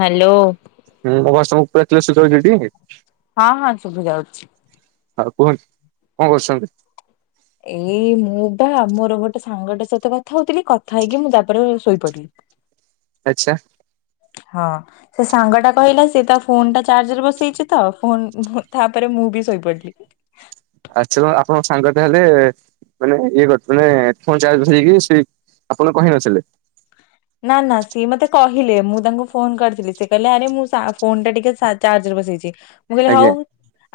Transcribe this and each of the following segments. Hello. ହୁଁ ମୋ voice ତୁମକୁ ପୁରା କ୍ଲିୟର ସୁବା ଯାଉଚି ଟି? ହଁ ହଁ ଶୁବି ଯାଉଛି। ହଉ କୁହନ୍ତୁ କଣ କରୁଛନ୍ତି? ଏଇ ମୁଁ ବା ମୋର ଗୋଟେ ସାଙ୍ଗଟା ସହିତ କଥା ହଉଥିଲି କଥା ହେଇକି ମୁଁ ତାପରେ ଶୋଇପଡିଲି। ଆଛା। ହଁ। ସେ ସାଙ୍ଗ ଟା କହିଲା ସେ ତା ଫୋନ ଟା ଚାର୍ଜରେ ବସେଇଛି ତ ଫୋନ୍ ଫୁନ୍ ତାପରେ ମୁଁ ବି ଶୋଇପଡିଲି। ଆଛା ଆପଣଙ୍କ ସାଙ୍ଗ ତାହେଲେ ମାନେ ଇଏ କରିଥଲେ ମାନେ ଫୋନ୍ ଚାର୍ଜ ବସେଇକି ସେ ଆପଣଙ୍କୁ କହିନଥିଲେ? ନାଁ ନାଁ ସିଏ ମତେ କହିଲେ ମୁଁ ତାଙ୍କୁ ଫୋନ କରିଥିଲି ସେ କହିଲେ ଆରେ ମୁଁ ସା ଫୋନ ଟା ଟିକେ ଚା ଚାର୍ଜରେ ବସେଇଛି ମୁଁ କହିଲି ଆଜ୍ଞା ହଉ।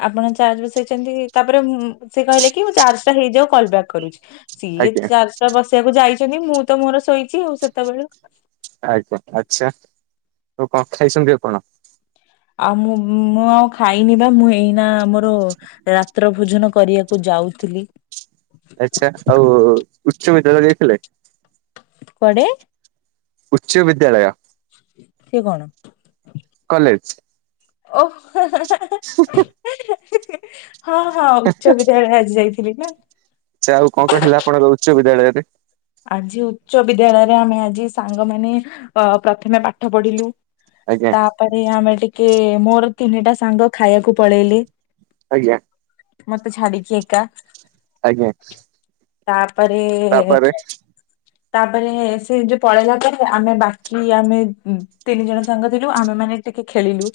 ଆପଣ ଚାର୍ଜ ବସେଇଛନ୍ତି ତାପରେ ମୁଁ ସେ କହିଲେ କି ମୁଁ ଚାର୍ଜ ଟା ହେଇଯାଉ କଲ୍ ବ୍ୟାକ୍ କରୁଛି। ସିଏ ଆଜ୍ଞା ଚାର୍ଜ ଟା ବସିବାକୁ ଯାଇଛନ୍ତି ମୁଁ ତ ମୋର ଶୋଇଛି ଆଉ ସେତେବେଳୁ। ଆଜ୍ଞା ଆଚ୍ଛା ଆଉ କଣ ଖାଇଛନ୍ତି ଆପଣ? ଆଉ ମୁଁ ମୁଁ ଆଉ ଖାଇନି ବା ମୁଁ ଏଇନା ଆମର ରାତ୍ର ଭୋ ଭୋଜନ କରିବାକୁ ଯାଉଥିଲି। ଆଚ୍ଛା ଆଉ ଉଚ୍ଚ ବିଦ୍ୟାଳୟ ଯାଇଥିଲେ। କୁଆଡେ। ଉଚ୍ଚ ବିଦ୍ୟାଳୟ। ସେଏ କଣ? କଲେଜ୍। ଓ ହଁ ହଁ ଉଚ୍ଚ ବିଦ୍ୟାଳୟ ଆଜି ଯାଇ। [inaudible] ଆଛା ଆଉ କଣ କଣ ହେଲା ଆପଣଙ୍କ ଉଚ୍ଚ ବିଦ୍ୟାଳୟରେ। ଆଜି ଉଚ୍ଚ ବିଦ୍ୟାଳୟରେ ଆମେ ଆଜି ସାଙ୍ଗମାନେ ପ୍ରଥମେ ପାଠ ପଢିଲୁ। ଆଜ୍ଞା ତାପରେ ଆମେ ଟିକେ ମୋର ତିନିଟା ସାଙ୍ଗ ଖାଇବାକୁ ପଳେଇଲେ। ଆଜ୍ଞା। ମତେ ଛାଡିକି ଏକା। ଆଜ୍ଞା। ତାପରେ ତାପରେ ତାପରେ ସେ ଯୋଉ ପଳେଇଲା ପରେ ଆମେ ବାକି ଆମେ ତିନି ଜଣ ସାଙ୍ଗ ଥିଲୁ ଆମେ ମାନେ ଟିକେ ଖେଳିଲୁ।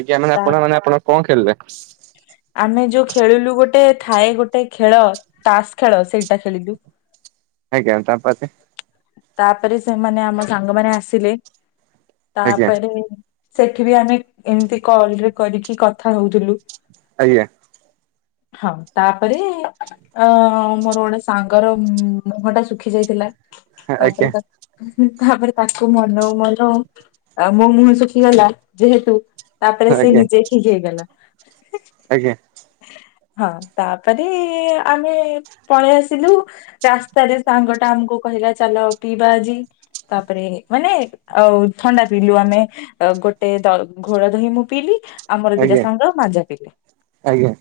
ଆଜ୍ଞା ମାନେ! ତା ଆପଣ ମାନେ, ଆପଣ କଣ ଖେଳିଲେ। ଆମେ ଯୋଉ ଖେଳିଲୁ। ଗୋଟେ ଥାଏ ଗୋଟେ ଖେଳ ତାସ ଖେଳ ସେଇଟା ଖେଳିଲୁ। [unintelligible] ତାପରେ ସେମାନେ ଆମ ସାଙ୍ଗମାନେ ଆସିଲେ ଆଜ୍ଞା ତାପରେ ସେଠି ବି ଆମେ ଏମିତି କଲରେ କରିକି, କଥା ହଉଥିଲୁ। ଆଜ୍ଞା। ହଁ ତାପରେ, ଅ ମୋର ଗୋଟେ ସାଙ୍ଗର ମୁହଁ ଟା ଶୁଖି ଯାଇଥିଲା। ଆଜ୍ଞା ତାପରେ ତାପରେ ତାକୁ ମନଉ ମନଉ ମୋ ମୁହଁ ଶୁଖିଗଲା ଯେହେତୁ ତାପରେ ସେ ଆଜ୍ଞା ନିଜେ ଠିକ ହେଇଗଲା। [unintelligible] ଆଜ୍ଞା। ହଁ ତାପରେ, ଆମେ ପଳେଇ ଆସିଲୁ। ରାସ୍ତାରେ ସାଙ୍ଗ ଟା ଆମକୁ କହିଲା ଚାଲ ପିଇବା ଆଜି ତାପରେ ମାନେ ଆସି ଥଣ୍ଡା ପିଇଲୁ ଆମେ। ଗୋଟେ ଘୋଳ ଦହି ମୁଁ ପିଇଲି। ଆମର ଦିଟା ସାଙ୍ଗର ମାଜା ପିଇଲେ। ଆଜ୍ଞା।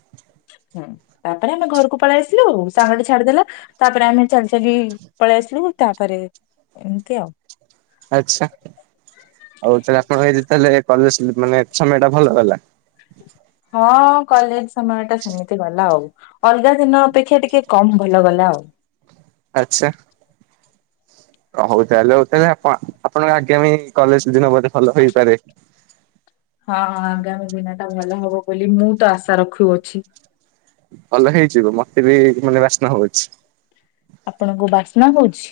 ହୁଁ ତାପରେ ଆମେ ଘରକୁ ପଳେଇ ଆସିଲୁ ଆଉ ସାଙ୍ଗଟେ ଛାଡିଦେଲା। ତାପରେ ଆମେ ଚାଲି ଚାଲି ପଳେଇ ଆସିଲୁ। ତାପରେ ଏମିତି ଆଉ ଆଛା! ଆଉ ତାହେଲେ ଆପଣ କଲେ ସେମାନେ ସମୟ ଟା ଭଲ ହେଲା। ହଁ କଲେଜ ସମୟ ଟା ସେମିତି ଗଲା ଆଉ। ଅଲଗା ଦିନ ଅପେକ୍ଷା, ଟିକେ କମ ଭଲ ଗଲା ଆଉ। ଆଛା! [inaudible] ହଁ, ଆଗାମୀ ଦିନ ଟା ଭଲ ହବ। ବୋଲି ମୁଁ ତ ଆଶା ରଖୁଅଛି। ଭଲ ହେଇଯିବ ମତେ ବି ମାନେ ବାସ୍ନା ହଉଛି। ଆପଣଙ୍କୁ ବାସ୍ନା ହଉଛି?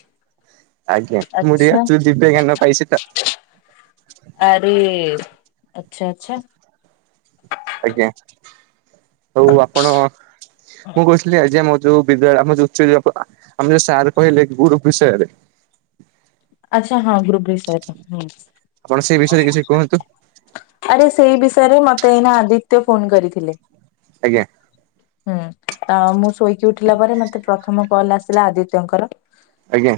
ଆଜ୍ଞା! ମୁଁ ଆଚ୍ଛା ଟିକେ ଦିବ୍ୟଜ୍ଞାନ ପାଇଛି ତ। ଆରେ, ଆଛା ଆଛା। ଆଜ୍ଞା ହଉ ଆପଣ ମୁଁ କହୁଥିଲି ଆଜି ଆମ [inaudible] ଆଚ୍ଛା! ହଁ ଗ୍ରୁପ ବିଷୟ ରେ। ଆପଣ ସେଇ ବିଷୟରେ କିଛି କୁହନ୍ତୁ। ଆରେ ସେଇ ବିଷୟରେ ମତେ ଏଇନା ଆଦିତ୍ୟ ଫୋନ କରିଥିଲେ। ଆଜ୍ଞା। ହୁଁ, ତ ମୁଁ ଶୋଇକି ଉଠିଲା ପରେ। ମତେ ପ୍ରଥମ କଲ ଆସିଲା ଆଦିତ୍ୟଙ୍କର। ଆଜ୍ଞା।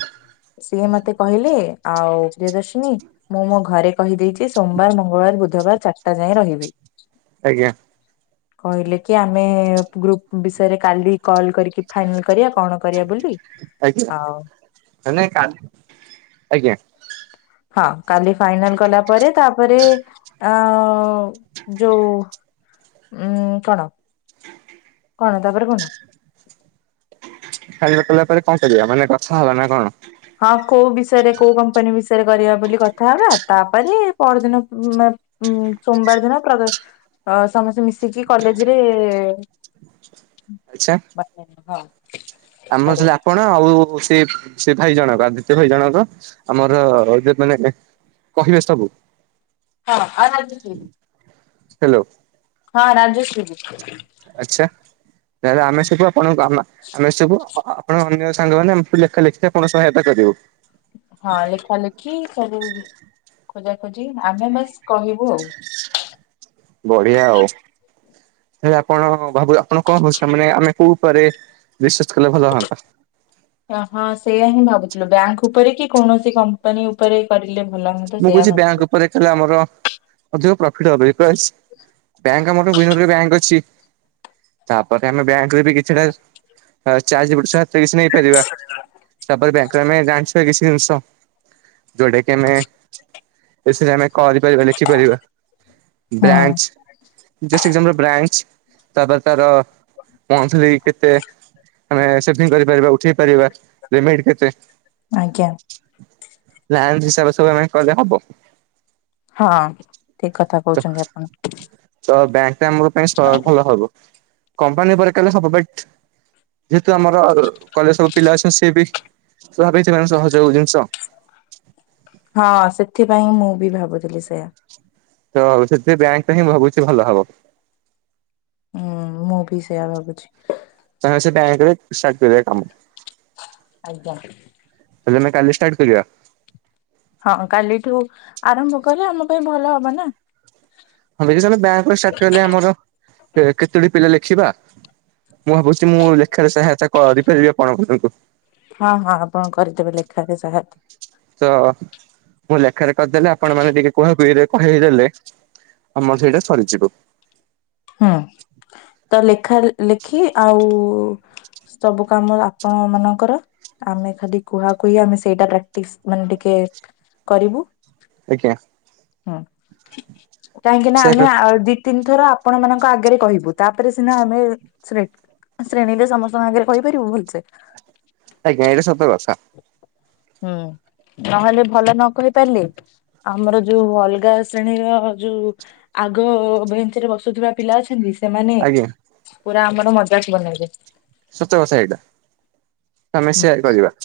ସିଏ ମତେ କହିଲେ ଆଉ, ପ୍ରିୟଦର୍ଶିନୀ। ମୁଁ ମୋ ଘରେ କହିଦେଇଛି ସୋମବାର, ମଙ୍ଗଳବାର, ବୁଧବାର, ଚାରଟା ଯାଏଁ ରହିବା ପାଇଁ। ଆଜ୍ଞା। କହିଲେ କି ଆମେ ଗ୍ରୁପ ବିଷୟରେ କାଲି କଲ କରିକି ଫାଇନାଲ କରିବା। କଣ କରିବା ବୋଲି ଆଉ ହୋଇ କାଲି। ଆଜ୍ଞା। ହଁ କାଲି, ଫାଇନାଲ କଲା ପରେ ତାପରେ ଆ ଯୋଉ ଉ କଣ କଣ ତାପରେ କଣ? ଖାଲି ପକେଇଲା ପରେ କଣ କରିବା ମାନେ କଥା ହେଲା ନା କଣ? ହଁ କୋଉ ବିଷୟରେ କୋଉ କମ୍ପାନୀ ବିଷୟରେ କରିବା ବୋଲି କଥାହବା ତାପରେ ପରଦିନ ଉ ସୋମବାର ଦିନ ପ୍ରଦ ସମସ୍ତେ ମିଶିକି କଲେଜରେ ଆଚ୍ଛା। [unintelligible] ଆମର କରିବା। ସେ ଆପଣ ଆଉ ସେ ସେ ଭାଇ ଜଣଙ୍କ ଆଦିତ୍ୟ ଭାଇ ଜଣଙ୍କ ଆମର ଯୋ ମାନେ କହିବେ ସବୁ। ହଁ। [unintelligible] ହେଲୋ। ହଁ ରାଜେଶ୍ରୀ ବି। ଆଚ୍ଛା ତାହେଲେ ଆମେ ସବୁ ଆପଣଙ୍କୁ ଆମ ଆମେ ସବୁ ଆପଣଙ୍କ ଅନ୍ୟ ସାଙ୍ଗମାନେ ଲେଖା ଲେଖି ଆପଣ ସହାୟତା କରିବ। ହଁ ଲେଖା ଲେଖି ସବୁ ଖୋଜା ଖୋଜି ଆମେ ବାସ୍ କହିବୁ ଆଉ। ବଢିଆ ଆଉ। ହେଲେ ଆପଣ ଭାବୁ ଆପଣ କଣ ଭସା ମାନେ ଆମେ କୋଉ ଉପରେ ରିସର୍ଚ୍ଚ କଲେ ଭଲ ହୁଅନ୍ତା। ହଁ ହଁ ସେୟଆ ହିଁ ଭାବୁଥିଲୁ ବ୍ୟାଙ୍କ ଉପରେ କି କୌଣସି କମ୍ପାନୀ ଉ ଉପରେ କରିଲେ ଭଲ ହୁଅନ୍ତା ସେୟା ଭାବୁଥିଲି। ହେଲା ଆମର ଅଧିକ ପ୍ରଫିଟ ହବ ବିକ ପ୍ରାଇସ ବ୍ୟାଙ୍କ ଆମର [unintelligible] ବ୍ୟାଙ୍କ ଅଛି। ତାପରେ ଆମେ ବ୍ୟାଙ୍କରେ ବି କିଛିଟା ଚାର୍ ଯିପିଟ୍ ସାର୍ କିଛି ନେଇପାରିବା ତାପରେ ବ୍ୟାଙ୍କରେ ଆମେ ଜାଣିଛିବା କିଛି ଜିନିଷ ଯୋଉଟା କି ଆମେ ବେଶି ନା ଆମେ କରିପାରିବା ଲେଖିପାରିବା। ହୁଁ ବ୍ରାଞ୍ଚ ଜଷ୍ଟ ଏଜାମ୍ପ ରେ ବ୍ରାଞ୍ଚ। ତାପରେ ତାର ମନ୍ଥଲି କେତେ ଆମେ ସେଟିଂ କରିପାରିବା ଉଠେଇ ପାରିବା ପେମେଣ୍ଟ କେତେ ଆଜ୍ଞା। ବ୍ରାଞ୍ଚ ହିସାବରେ ସବୁ ଆମେ କଲେ ହବ। ହଁ ଠିକ କଥା ତ କହୁଛନ୍ତି ଆପଣ। ତ ବ୍ୟାଙ୍କ ଟା ଆମ ପାଇଁ ଭଲ ହବ କମ୍ପାନୀ ପରେ କଲେ ସବୁ ଦିପେଣ୍ଟ ଯେହେତୁ ଆମର କଲେଜ ସବୁ ପିଲା ଅଛନ୍ତି ସିଏ ବି [unintelligible] ସେମାନ ସହଯୋଗ ଜିନିଷ। ହଁ ସେଥିପାଇଁ ମୁଁ ବି ଭାବୁଥିଲି ସେୟା। ତଉ ସେ ବ୍ୟାଙ୍କ ଟା ହିଁ ଭାବୁଛି ଭଲ ହବ। ହୁଁ ମୁଁ ବି ସେଇୟା ଭାବୁଛି। ତାହେଲେ ସେ ବ୍ୟାଙ୍କ ରେ ଷ୍ଟାଟ୍ କରିବା କାମ। ଆଜ୍ଞା। ହେଲେ ଆମେ କାଲି ଷ୍ଟାର୍ଟ କରିବା? ହଁ କାଲିଠୁ ଆରମ୍ଭ କଲେ ଆମ ପାଇଁ ଭଲ ହବ ନା। ହଁ ବିଜି ସାହେବ୍ ବ୍ୟାଙ୍କର ଷ୍ଟାଟ୍ କଲେ ଆମର କେକେତୋଟି ପିଲା ଲେଖିବା? ମୁଁ ଭାବୁଛି ମୁଁ ଲେଖାରେ ସହାୟତା କରିପାରିବି ଆପଣଙ୍କୁ ଉଙ୍କୁ। ହଁ ହଁ ଆପଣ କରିଦେବେ ଲେଖାରେ ସାହାୟତ। ତ ମୁଁ ଲେଖାରେ କରିଦେଲେ ଆପଣ ମାନେ ଟିକେ କୁହା କୁହିରେ କହିଦେଲେ। ଆମର ସେଇଟା ସରିଯିବ। ହୁଁ ତ ଲେଖା ଲେଖି ଆଉ ସବୁ କାମର ଆପଣ ମାନଙ୍କର ଆମେ ଖାଲି କୁହାକୁହି ଆମେ ସେଇଟା ପ୍ରାକ୍ଟିସ୍ ମାନେ ଟିକେ କରିବୁ। ଆଜ୍ଞା। ହୁଁ, କାହିଁକି ନା ସେ ଆମେ ଆଉ ଦି ତିନିଥର ଆ ଆପଣ ମାନଙ୍କ ଆଗରେ କହିବୁ ତାପରେ ସିନା ଆମେ ଶ୍ରେ ଶ୍ରେଣୀରେ ସମସ୍ତଙ୍କ ଆଗରେ କହିପାରିବୁ ଭୁଲଛେ। ଆଜ୍ଞା ଏଇଟା ସତ କଥା। ହୁଁ, ନହେଲେ ଭଲ ନ କହି ପାରିଲି ଆମର ଯୋଉ ଅଲଗା ଶ୍ରେଣୀର ଯୋଉ ଆଗ ଭେଞ୍ଚରେ ବ ସୁଧୁରା ପିଲା ଅଛନ୍ତି ସେମାନେ ଆଜ୍ଞା ପୁରା ଆମର ମଜାକ୍ ବନେଇବେ। ସତ କଥା ଏଇଟା ଆମେ ସେୟା ହିଁ କରିବା।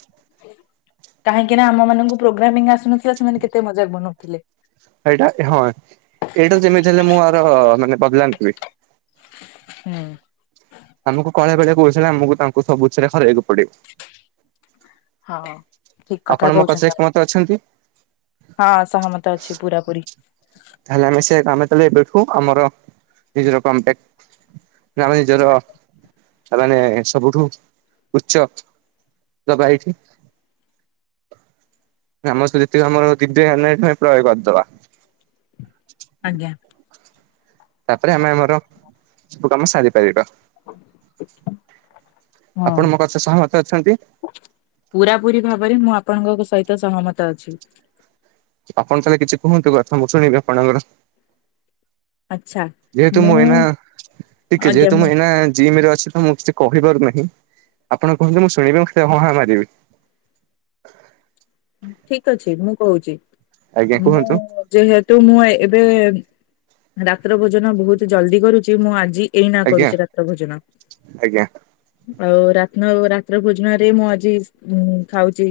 କାହିଁକି ନା ଆମ ମାନଙ୍କୁ ପ୍ରୋଗ୍ରାମିଂ ଆସୁନଥିଲା ସେମାନେ କେତେ ମଜାକ୍ ବନଉଥିଲେ। ଏଇଟା ହଁ ଏଇଟା ଯେମିତି ହେଲେ ମୁଁ ଆର୍ ମାନେ ବଦଲାନ୍ ହୁଏ। ହୁଁ। ଆମକୁ କଅଳିଆ [unintelligible] କହୁଚନ୍ତି ଆମକୁ ତାଙ୍କୁ ସବୁଥିରେ ହରେଇବାକୁ ପଡେ। ହଁ ହଁ ଠିକ୍ କଥା ଆପଣ ମୋ କଥାରେ କହୁଛନ୍ତି ଏକମତ ଅଛନ୍ତି ଆପଣ ହଁ ସହମତ ଅଛି ପୁରା ପୁରି। ତାହାଲେ ଆମେ ସେ କାମ ତାହେଲେ ଏବେଠୁ ଆମର ନିଜର କମ୍ପେଟ୍ ନା ଆମ ନିଜର ସେମାନେ ସବୁଠୁ ଉଚ୍ଚ ଦବା ଏଇଠି। ଆମ ସହ ଯେତିକି ସମୟ ଦିିବିଦିଆନ ଏଠାଇଁ ପ୍ରୟୋଗ କରିଦବା। ଆଜ୍ଞା। ତାପରେ ଆମେ ଆମର ସବୁ କାମ ସାରିପାରିବା। ଆପଣ ମୋ କଥା ସହମତ ଅଛନ୍ତି? ପୁରା ପୁରି ଭାବରେ ମୁଁ ଆପଣଙ୍କ ସହିତ ସହମତ ଅଛି। ଆପଣ ତାହେଲେ କିଛି କୁହନ୍ତୁ କଥା ମୁଁ ଶୁଣିବି ଆପଣଙ୍କର? ଆଚ୍ଛା। ଯେହେତୁ ମୁଁ ଏଇନା ଟିକେ ଯେହେତୁ ମୁଁ ଏଇନା ଜିମ୍ ରେ ଅଛି ମୁଁ କିଛି କହିପାରୁନାହିଁ ଆପଣ କୁହନ୍ତୁ ମୁଁ ଶୁଣିବି ମୁଁ ଖାଲି ହଁ ହାଁ ମାରିବି। ଠିକ୍ ଅଛି ମୁଁ କହୁଚି ଆଜ୍ଞା ମୁଁ କୁହନ୍ତୁ ଯେହେତୁ ମୁଁ ଏବେ ରାତ୍ର ଭୋଜନ ବହୁତ୍ ଜଲ୍ଦୀ କରୁଛି ମୁଁ ଆଜି ଏଇନା ଆଜ୍ଞା କରୁଚି ରାତ୍ର ଭୋଜନ। ଆଜ୍ଞା ଆଉ ରାତ୍ନ ରାତ୍ର ଭୋଜନ୍ ରେ ମୁଁ ଆଜି ଉ ଖାଉଚି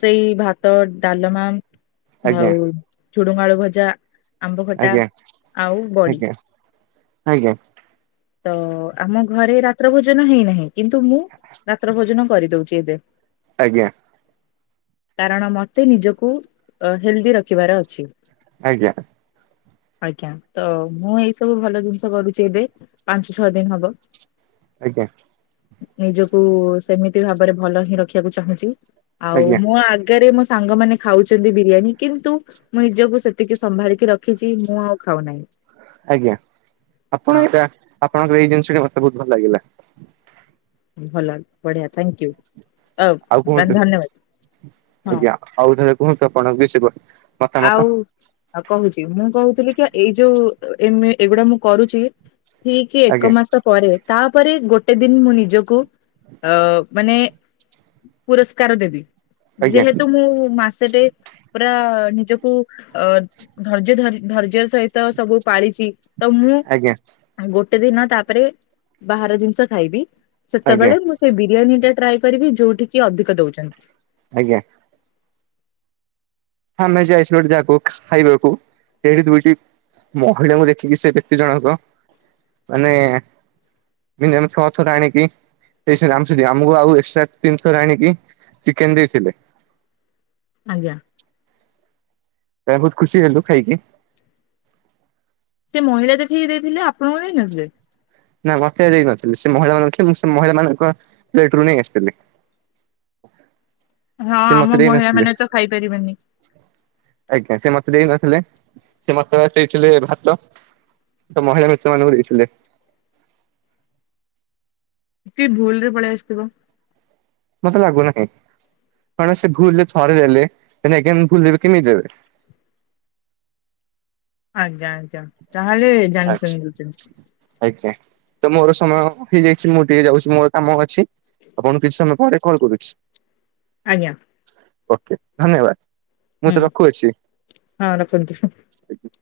ସେଇ ଭାତ, ଡାଲମା ଆଜ୍ଞା ଆଉ ଝୁଡୁଙ୍ଗ ଆଳୁ ଭଜା ଆମ୍ବ ଖଟା ଆଜ୍ଞା ଆଉ ବଡ଼ି। ଆଜ୍ଞା ଆଜ୍ଞା ତ ଆମ ଘରେ ରାତ୍ର ଭୋଜନ ହେଇନାହିଁ କିନ୍ତୁ ମୁଁ ରାତ୍ର ଭୋଜନ କରିଦଉଛି ଏବେ। ଆଜ୍ଞା। କାରଣ ମତେ ନିଜକୁ ହେଲ୍ଦୀ ରଖିବାର ଅଛି। ଆଜ୍ଞା। ଆଜ୍ଞା ତ ମୁଁ ଏଇ ସବୁ ଭଲ ଜିନିଷ କରୁଛି ଏବେ। ପାଞ୍ଚ ଛଅ ଦିନି ହବ। ଆଜ୍ଞା। ନିଜକୁ ସେମିତି ଭାବରେ ଭଲ ହିଁ ରଖିବାକୁ ଚାହୁଁଚି ଆଉ। ଆଜ୍ଞା ଆଜ୍ଞା ହଁ ଆଗରେ ମୋ ସାଙ୍ଗମାନେ ଖାଉଚନ୍ତି ବିରିୟାନୀ କିନ୍ତୁ ମୁଁ ନିଜକୁ ସେତିକି ସମ୍ଭାଳିକି ରଖିଚି ମୁଁ ଆଉ ଖାଉ ନାହିଁ। ଆଜ୍ଞା ଆପଣ ଏଇଟା ଆପଣଙ୍କର ଏଇ ଜିନିଷଟି ମତେ ବହୁତ୍ ଭଲ ଲାଗିଲା। ଭଲ ବଢ଼ିଆ ଥ୍ୟାଙ୍କୟୁ ଅ, ଆଉ ଧନ କୁହନ୍ତୁ ଧନ୍ୟବାଦ ହଁ। ଆଜ୍ଞା ଆଉ ଥରେ କୁହନ୍ତୁ ଆପଣ [unintelligible] ଆଉ ଆଉ କହୁଛି ମୁଁ କହୁଥିଲି କି ଏଇ ଯୋଉ ଅ, ଏମେ ଏଇଗୁଡା ମୁଁ କରୁଛି। ଠିକ ଏକ ଆଜ୍ଞା ମାସ ପରେ ତାପରେ ଗୋଟେ ଦିନ ମୁଁ ନିଜକୁ ଅ, ମାନେ ପୁରସ୍କାର ଦେବି, ଆଜ୍ଞା। ଯେହେତୁ ମୁଁ ମାସେଟେ ପୁରା ନି ଜକୁ ଅ, ଧର୍ଯ୍ୟ ଧରି ଧର୍ଯ୍ୟ ସହିତ ସବୁ ପାଳିଛି, ତ ମୁଁ ଆଜ୍ଞା ଗୋଟେ ଦିନ ତାପରେ ବାହାର ଜିନିଷ ଖାଇବି, ଆଜ୍ଞା ସେତେବେଳେ ମୁଁ ସେ ବିରିୟାନୀ ଟା ଟ୍ରାଏ କରିବି ଯୋଉଠିକି ଅଧିକ ଦଉଛନ୍ତି। ଆଜ୍ଞା। ଆମେ ଯେ ଆାଇସ୍ ଗୋଟେ ଯାକୁ ଖାଇବାକୁ ଏହି ଦୁଇଟି ମହିଳାଙ୍କୁ ଦେଖିକି ସେ ବ୍ୟକ୍ତି ଜଣଙ୍କ ମାନେ ଦିନେ ଏଣୁ ଛଅ ଛଅ ଟା ଆଣିକି ସେଇ ସେ ଆମକୁ ସେମିତି ଆମକୁ ଆଉ ଏକ୍ସଟ୍ରା ତିନି ଥର ଆଣିକି ଚିକେନ୍ ଦେଇଥିଲେ। ଆଜ୍ଞା। ତ ଆମେ ବହୁତ ଖୁସି ହେଲୁ ଖାଇକି। ସେ ମହିଳା ଯେ ଠିକି ଦେଇଥିଲେ ଆପଣଙ୍କୁ ଦେଇ ନଥିଲେ? ନା ମୋତେ ଦେଇନଥିଲେ, ସେ ମହିଳା ମାନଙ୍କ ଖେ-ମୁଁ ସେ ମହିଳା ମାନଙ୍କ ପ୍ଲେଟ୍ ରୁ ନେଇ ଆସିଥିଲି। ହଁ ସେ ମତେ ଆମ ମହିଳା ଦେଇନଥିଲେ ମାନେ ତ ଖାଇପାରିବେନି। ଆଜ୍ଞା ସେ ମୋତେ ଦେଇନଥିଲେ। ସେ ମୋତେ ଦେଇଥିଲେ ଭାତ। ତ ମହିଳା ମିତ୍ରମାନଙ୍କୁ ଦେଇଥିଲେ। କି ଭୁଲ ରେ ପଳେଇ ଆସିଥିବ। ମୋତେ ଲାଗୁନାହିଁ, କଣ ସେ ଭୁଲ ରେ ଥରେ ଦେଲେ, ପୁଣି ଏଗେନ୍ ଭୁଲ ଦେବେ କେମିତି ଦେବେ? ଆଜ୍ଞା, ଆଜ୍ଞା, ତାହେଲେ ଜାଣି ଆଚ୍ଛା ଶୁୁଣି ଦଉଚନ୍ତି। ଆଜ୍ଞା ତ ମୋର ସମୟ ହେଇଯାଇଛି ମୁଁ ଟିକେ ଯାଉଛି ମୋର କାମ ଅଛି। ଆପଣଙ୍କୁ କିଛି ସମୟ ପରେ କଲ୍ କରୁଛି। ଆଜ୍ଞା। ଓକେ ଧନ୍ୟବାଦ, ମୁଁ ହୁଁ ଏଥର ରଖୁଅଛି। ହଁ ରଖନ୍ତୁ। [unintelligible]